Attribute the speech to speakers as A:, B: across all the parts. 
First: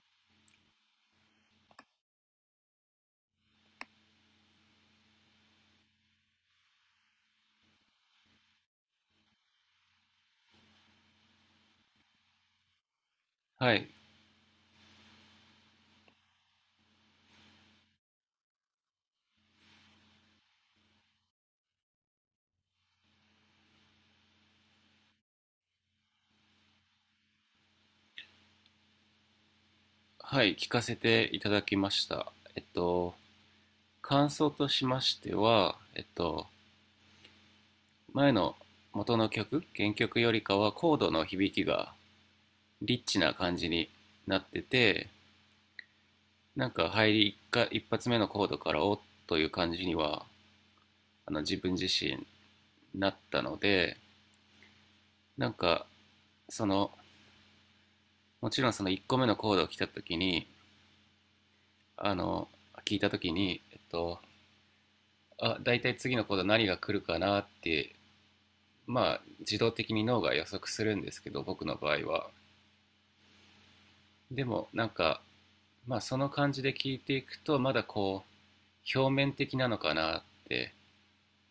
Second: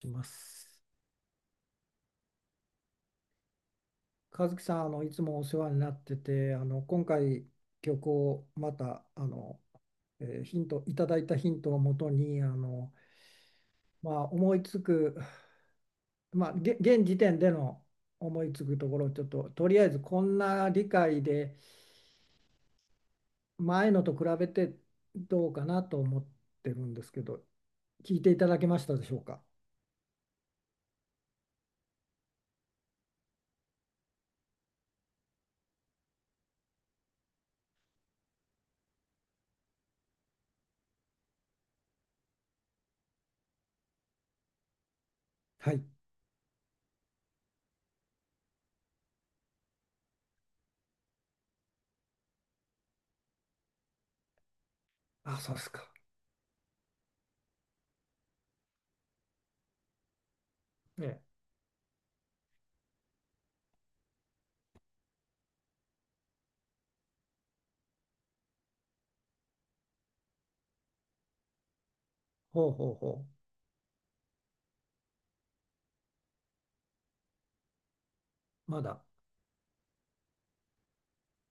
A: します。和樹さん、いつもお世話になってて、今回曲をまたヒントいただいたヒントをもとに
B: はい、
A: まあ、思いつく、まあ、現時点での思いつくところをちょっととりあえずこんな理解で前のと比べてどうかなと思ってるんですけど聞いていただけましたでしょうか？
B: はい、聞かせていただきました。感想としましては、前の元の曲、原曲よりかはコードの響きがリッチな感じになってて、
A: はい。
B: なんか入り一か一発目のコードからおっという感じには、あの自分自身なったので、
A: あ、
B: な
A: そ
B: ん
A: うですか。
B: かその、もちろんその1個目のコードを来た時に、
A: ええ。
B: あの、聞いた時に、あ、大体次のコード何が来るかなって、まあ自動的に脳が予測するんですけど、僕の場合は。
A: ほうほうほ
B: でもなんか、まあその感じで聞いていくと、まだこ
A: う。ま
B: う
A: だ。
B: 表面的なのかなって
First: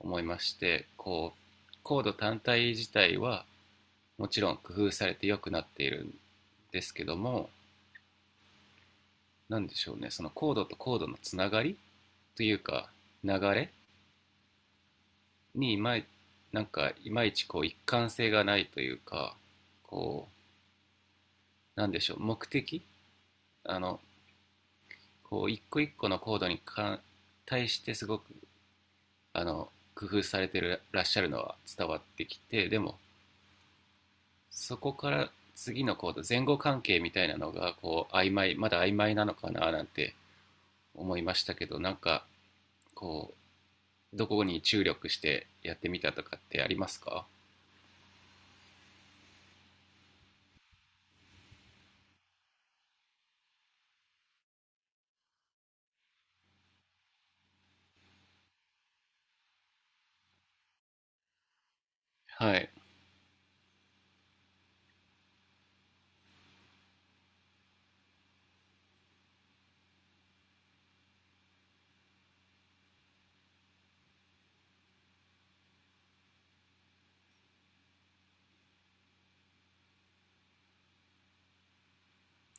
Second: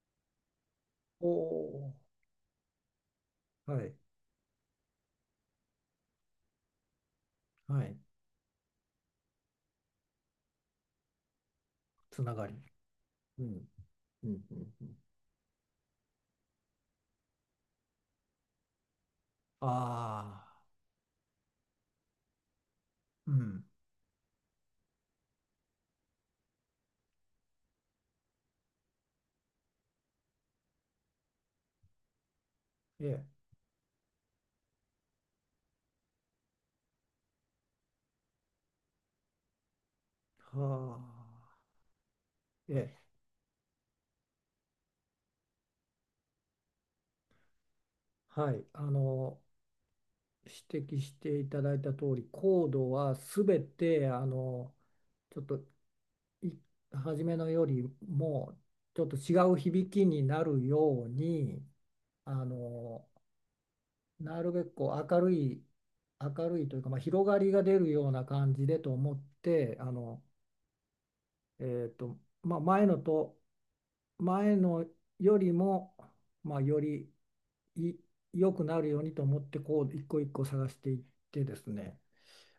B: 思いまして、
A: お。
B: こう
A: お。
B: コード単体自体は
A: はい。
B: もちろん工夫されて良くなっているんですけども、
A: はい。
B: 何でしょうね、そのコードとコードのつながり
A: つな
B: と
A: が
B: い
A: り。
B: うか流
A: うん。う
B: れ
A: ん。うん。うん。
B: に、いまいなんかいまいちこう一貫性がないというか、
A: あ
B: こ
A: あ、
B: なんでしょう、目的、
A: うん。
B: あの、こう一個一個のコードに対してすごく、あの工夫されてらっしゃるのは伝わってきて、でも
A: ええ。
B: そこから次のコード、前後関係みたいなのがこうまだ曖昧なのかななんて
A: は
B: 思いまし
A: あ。
B: たけど、なんか
A: ええ。
B: こうどこに注力してやってみたとかってありますか？
A: はい。指摘していただいた通り、コードはすべて、ちょっと、い、初めのよりも、ちょっと違う響きになるように、あ
B: はい、
A: の、なるべくこう明るい、明るいというか、まあ、広がりが出るような感じでと思って、えっと、まあ、前のよりも、まあ、よりい良くなるようにと思ってこう一個一個探していってですね、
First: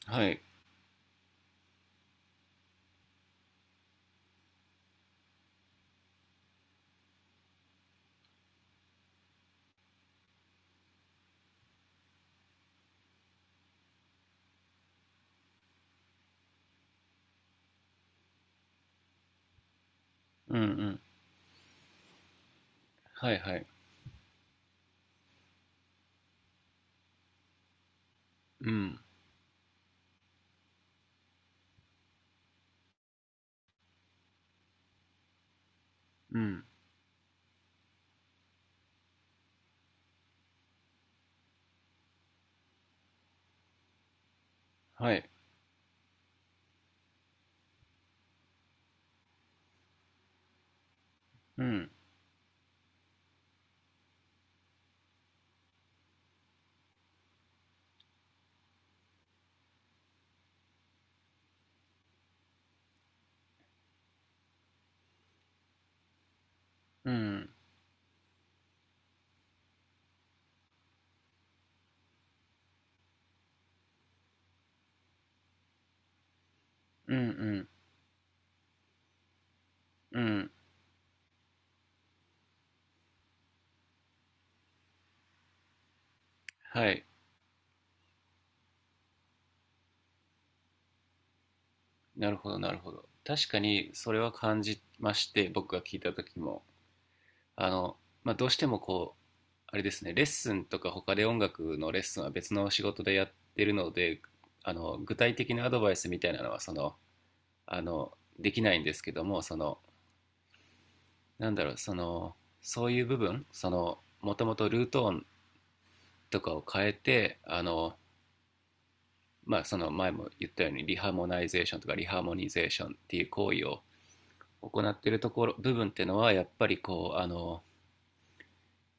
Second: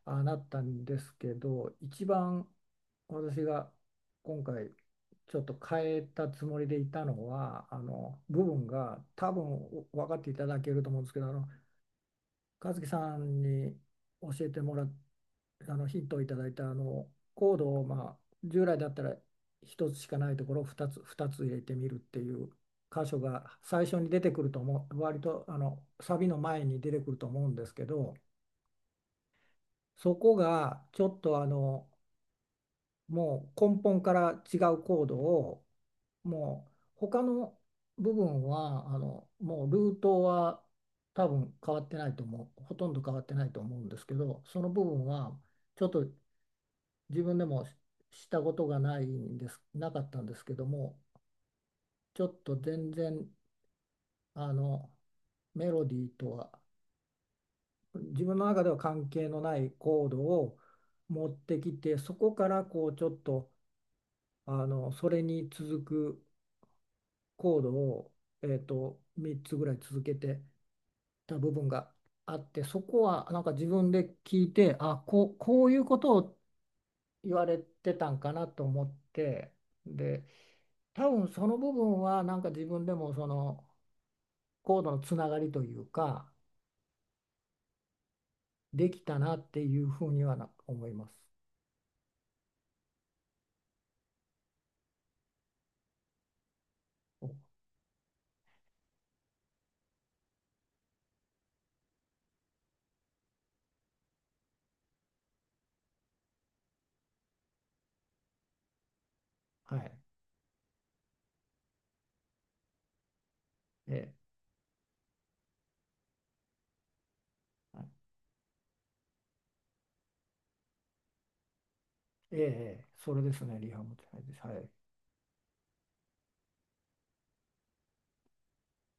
A: ああ
B: は
A: な
B: い、
A: ったんですけど、一番私が今回ちょっと変えたつもりでいたのは、部分が多分分かっていただけると思うんですけど、和樹さんに教えてもらっあのヒントをいただいたコードを、まあ、従来だったら一つしかないとこ
B: うん、
A: ろを
B: う
A: 2つ、
B: ん、
A: 2つ入れてみるっていう箇所
B: はい、
A: が
B: はい、
A: 最初に出てくると思う、割とサビの前に出てくると思うんですけど、
B: うん、
A: そこがちょっともう根本から違うコードを、
B: うん、
A: もう他の部分はもうルートは多分変わってないと思う、ほとんど変わってないと思うんですけど、その部分
B: はい、
A: はちょっと自分でもしたことがないんです、なかったんですけども、
B: うん、
A: ちょっと全然あのメロディーとは自分の中では関係のないコードを持ってきて、そこからこうちょっとそれに続く
B: うん、
A: コードを、3つぐらい続けてた部分があって、そこはなんか自分で聞いて、あ、こう、こういうことを
B: うん、う
A: 言われ
B: ん、
A: てたんかなと思って、
B: う
A: で、
B: ん、
A: 多分その部分はなんか自分でもそのコードのつながりというか
B: はい。
A: できたなっていうふうにはな思います。
B: なるほど、なるほど。確かにそれは感じまして、僕が聞いた時も、
A: お。
B: あの、まあ、どうしてもこう、あれですね、レッスンとか他で音楽のレッスンは別の仕事でやってるので、具体的なアドバイスみたいなのは、その、あの、できないんですけども、そ
A: は
B: の、
A: い。
B: なんだろう、その、そういう部分、そ
A: え
B: の、
A: え。
B: もともとルート音とかを変えて、
A: はい。
B: まあ、その前も言ったようにリハモナイゼーションとかリハーモ
A: え
B: ニゼーシ
A: え、
B: ョンっ
A: そ
B: て
A: れ
B: いう
A: です
B: 行
A: ね、
B: 為
A: リハ
B: を
A: もはいです。はい。
B: 行ってるところっていうのは、やっぱりこう、あの、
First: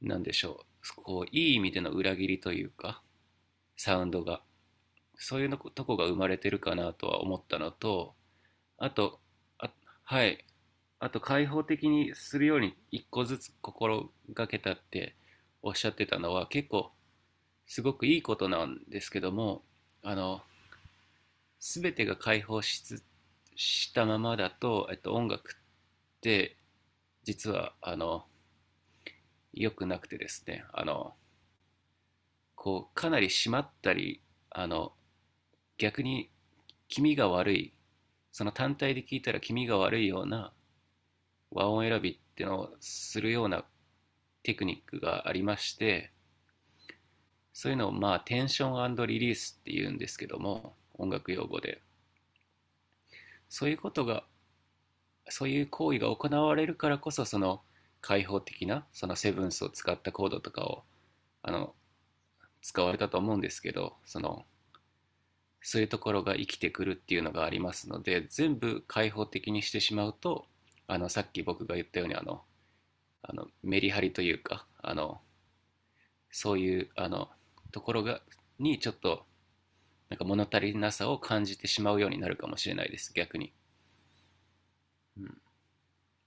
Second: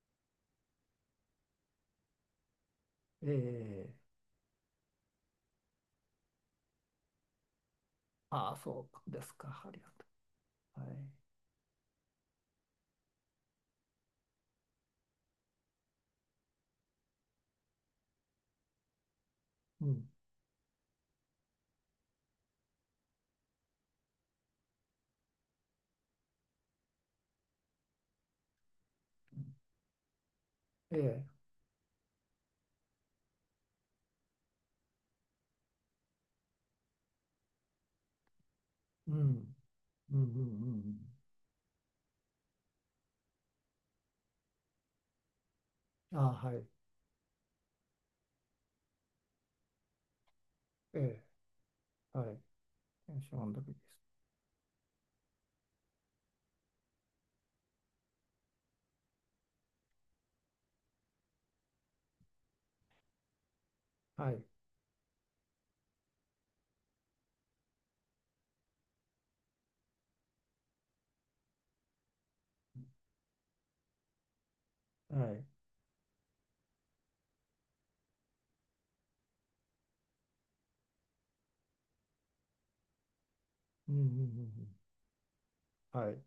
B: なんでしょうこういい意味での裏切りというか
A: え
B: サ
A: え。
B: ウンドが、そういうのことこが生まれてるかなとは思ったのと、
A: ああ、そ
B: あ
A: う
B: と、
A: ですか。あ
B: あ、
A: りがと
B: はい、
A: う。はい。
B: あと、開放的にするように一個ずつ心がけたっておっしゃってたのは、結構すごくいいことなんですけども、
A: うん。
B: あの全てが開放しつしたままだと、音楽って実は、あの良くなくてですね、あ
A: え
B: の
A: え、
B: こうかなり締まったり、あの逆に気味が悪い、その単体で
A: う
B: 聞いたら気
A: ん。
B: 味が悪い
A: うん。うん。
B: よ
A: う
B: うな
A: ん。
B: 和音選びっていうのをするようなテクニックがありまして、
A: うん。ああ、はい。
B: そういうのをまあテンションリリースっていうんですけども、音
A: え
B: 楽用語で。
A: え。はい。天使満足
B: そういう
A: です。
B: ことが、そういう行為が行われるからこそ、その開放的なそのセブンスを使ったコードとかを、あの使われたと思うんですけど、そ
A: はい。
B: の、そういうところが生きてくるっていうのがありますので、全部開放的にしてしまうと、あのさっき僕が言ったように、あのメリハリというか、あ
A: は
B: の
A: い。
B: そういう、あのところがちょっとなんか物足りなさを感じてしまうようになるかもしれないです、逆に。
A: うん。うん。うん。
B: うん、
A: うん。はい。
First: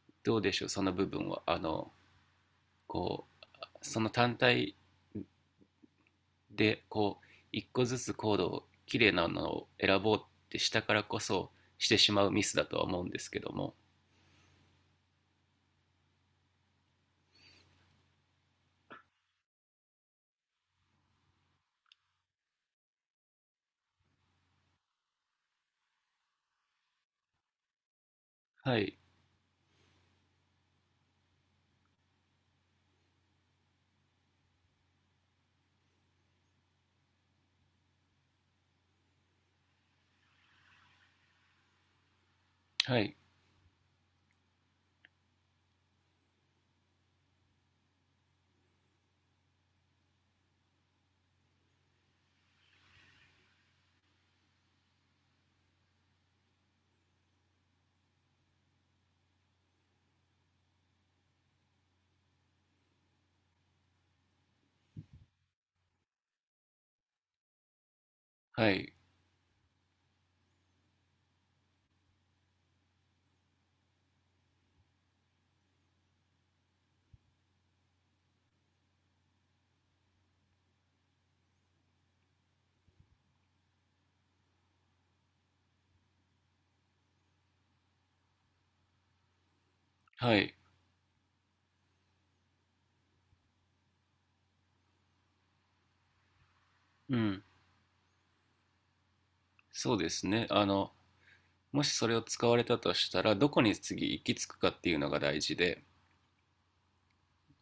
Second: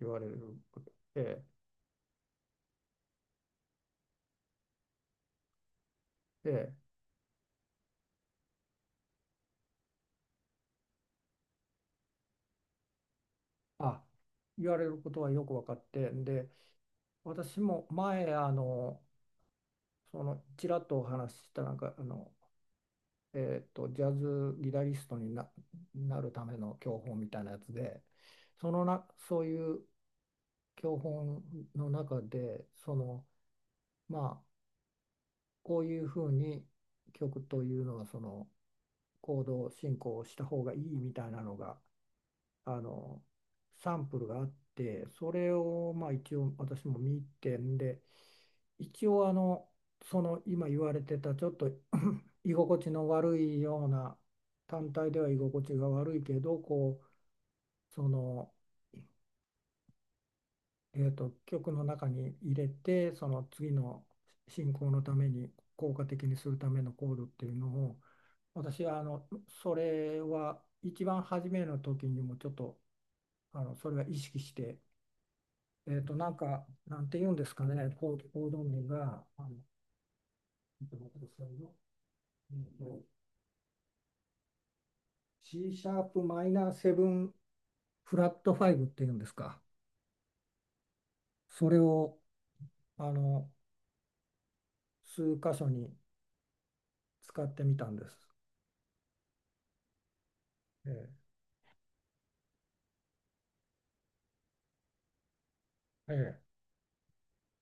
A: 言われ
B: どうで
A: る
B: しょう、
A: こ
B: そ
A: と
B: の部分
A: で、
B: は、あのこうその単体
A: で、
B: でこう一個ずつコードを綺麗なのを選ぼうってしたからこそしてしまうミスだとは思うんですけども。
A: あ、言われることはよく分かって、で、私も前、その、ちらっとお話しした、なんか、ジャズギタリストにな、なるための教本みたいなやつで、そ
B: は
A: の
B: い、
A: な、そういう教本の中で、その、まあ、こういうふうに曲というのは、その、行動進行をした方がいいみたいなのがあ
B: はい、
A: のサンプルがあって、それをまあ一応私も見てんで、一応その今言われてたちょっと居心地の悪いような、単体では居心地が悪いけどこう、その、曲の中に入れてその次の進行のために効果的にするためのコードっていうのを
B: は
A: 私
B: い、
A: はそれは一番初めの時にもちょっとそれは意識して、なんかなんて言うんですかね、コーコード名がちょっと待ってくださいよ、えーと C シャープマイナーセブンフラットファイブっていうんですか、
B: はい。
A: それをあの数箇所に
B: うん。
A: 使ってみたんです。
B: そうですね。あ
A: え
B: の、もしそれを使われたとしたら、どこに次行き着くかっていうのが大事で、
A: え。ええ。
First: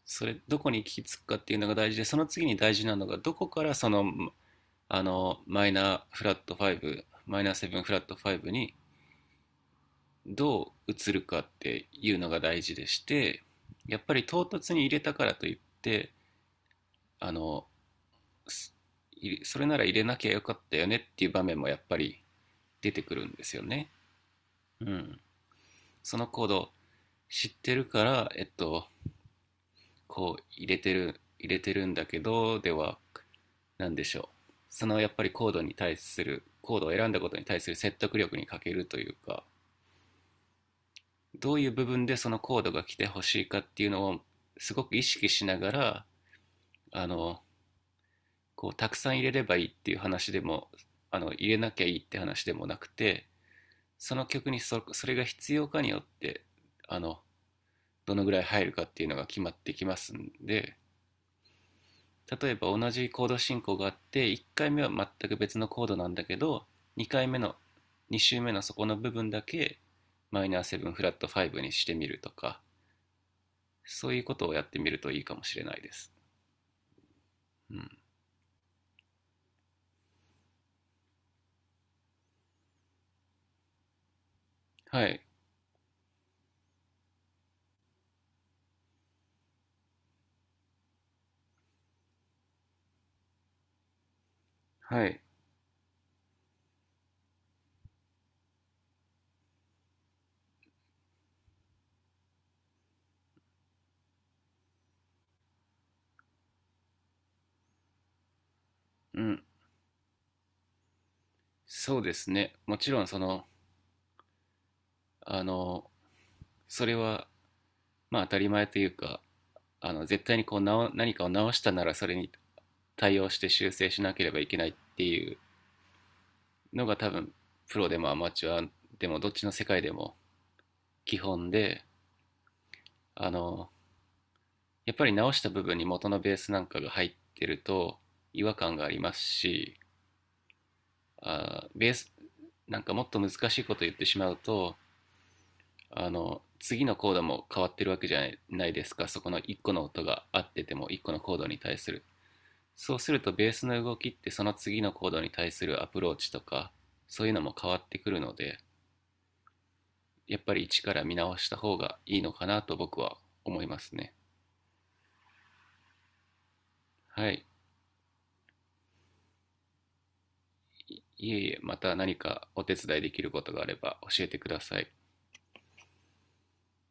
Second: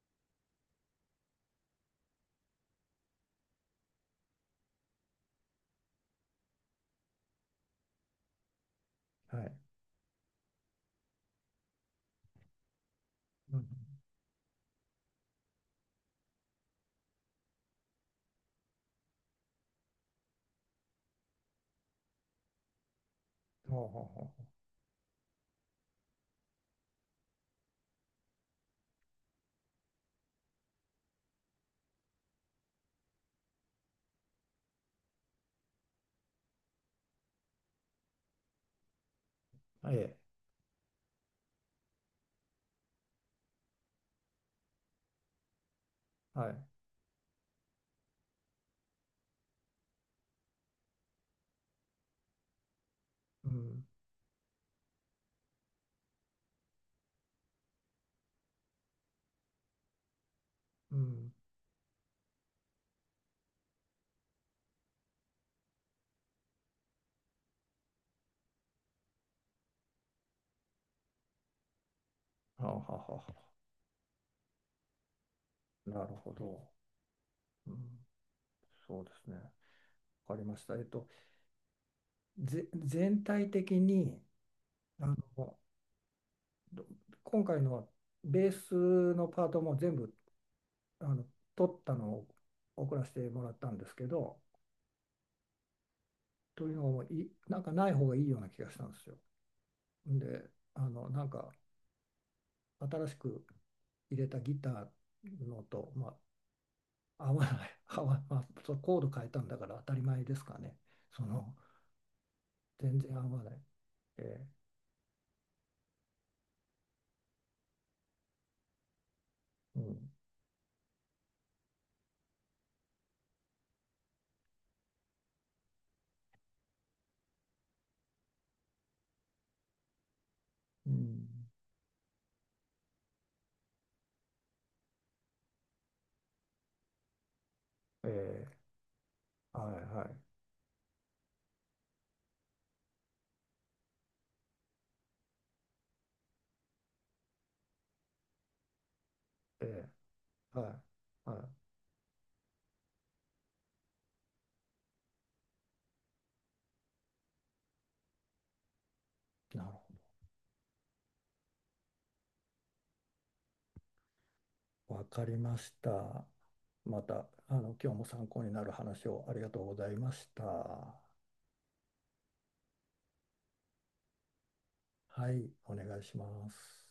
B: それ、どこに行き着くかっていうのが大事で、その次に大事なのが、どこからその、あの、マイナーフラット5、マイナーセブンフラットファイブに
A: はい。
B: どう移るかっていうのが大事でして、
A: うん。
B: やっぱり唐突に入れたからといって、あの、すそれなら入れなきゃよかったよねっていう場面もやっぱり出てくるんですよ
A: ほうほう
B: ね。
A: ほう
B: うん。その行動、知ってるから、こう入れてるんだけど、では、なんでしょう。そのやっぱりコードに対する、コードを選んだことに対する説得力に欠けるというか、
A: ほう。ええ、
B: どういう部分でそのコードが来てほしいかっていうのをすごく意識しながら、
A: はい。
B: あの、こうたくさん入れればいいっていう話でも、あの、入れなきゃいいって話でもなくて、
A: うん、
B: その曲にそれが必要かによって、あの、どのぐらい入るかっていうのが決まってきますんで、
A: うん。
B: 例えば同じコード進行があって、1回目は全く別のコードなんだけど、2回目の2周目のそこの部分だけマイナー7フラット5にしてみるとか、
A: はあはあはあは
B: そういうことをやってみるといいかもしれない
A: あ。
B: で
A: な
B: す。
A: るほど。う
B: う
A: ん、
B: ん、
A: そうですね。わかりました。ぜ、全体的に、
B: は
A: あ
B: い、
A: の、ど今回のはベースのパートも全部、あの、取ったのを送らせてもらったんですけど、
B: はい、
A: というのも、い、なんかない方がいいような気がしたんですよ。で、なんか、新しく入れたギターのと、まあ、合わない、合わ、まあ、そうコード
B: う
A: 変えた
B: ん。
A: んだから当たり前ですかね。その、
B: そうですね、もち
A: 全
B: ろん
A: 然
B: そ
A: 合わ
B: の、
A: ない。え
B: あのそれはまあ当たり前というか、
A: え。う
B: あ
A: ん、
B: の絶対にこう何かを直したならそれに対応して修正しなければいけないっていうのが、多分プロでもアマチュアでもどっちの世界でも
A: う
B: 基
A: ん、
B: 本で、あのやっぱり直した部分に元のベースなんかが入ってると
A: え
B: 違和
A: え。
B: 感があります
A: は
B: し、
A: い、はい、
B: あーベースなんかもっと難しいこと言ってしまうと、あの次のコードも変わってるわけじゃないですか、そこの1
A: え
B: 個の
A: え。
B: 音が合っ
A: は
B: てても1個の
A: い、
B: コード
A: は
B: に対する、そうするとベースの動きって、その次のコードに対するアプローチとかそういうのも変わってくるので、
A: い、なるほ
B: やっぱり一から見直した方がいいのかなと僕は思いますね。
A: ど。わかりました。また、
B: はい。
A: あの、今日も参考になる話をありがとうございました。は
B: いいえ、いえ、また何かお手伝いできることがあれば教えてください。
A: い、お願いします。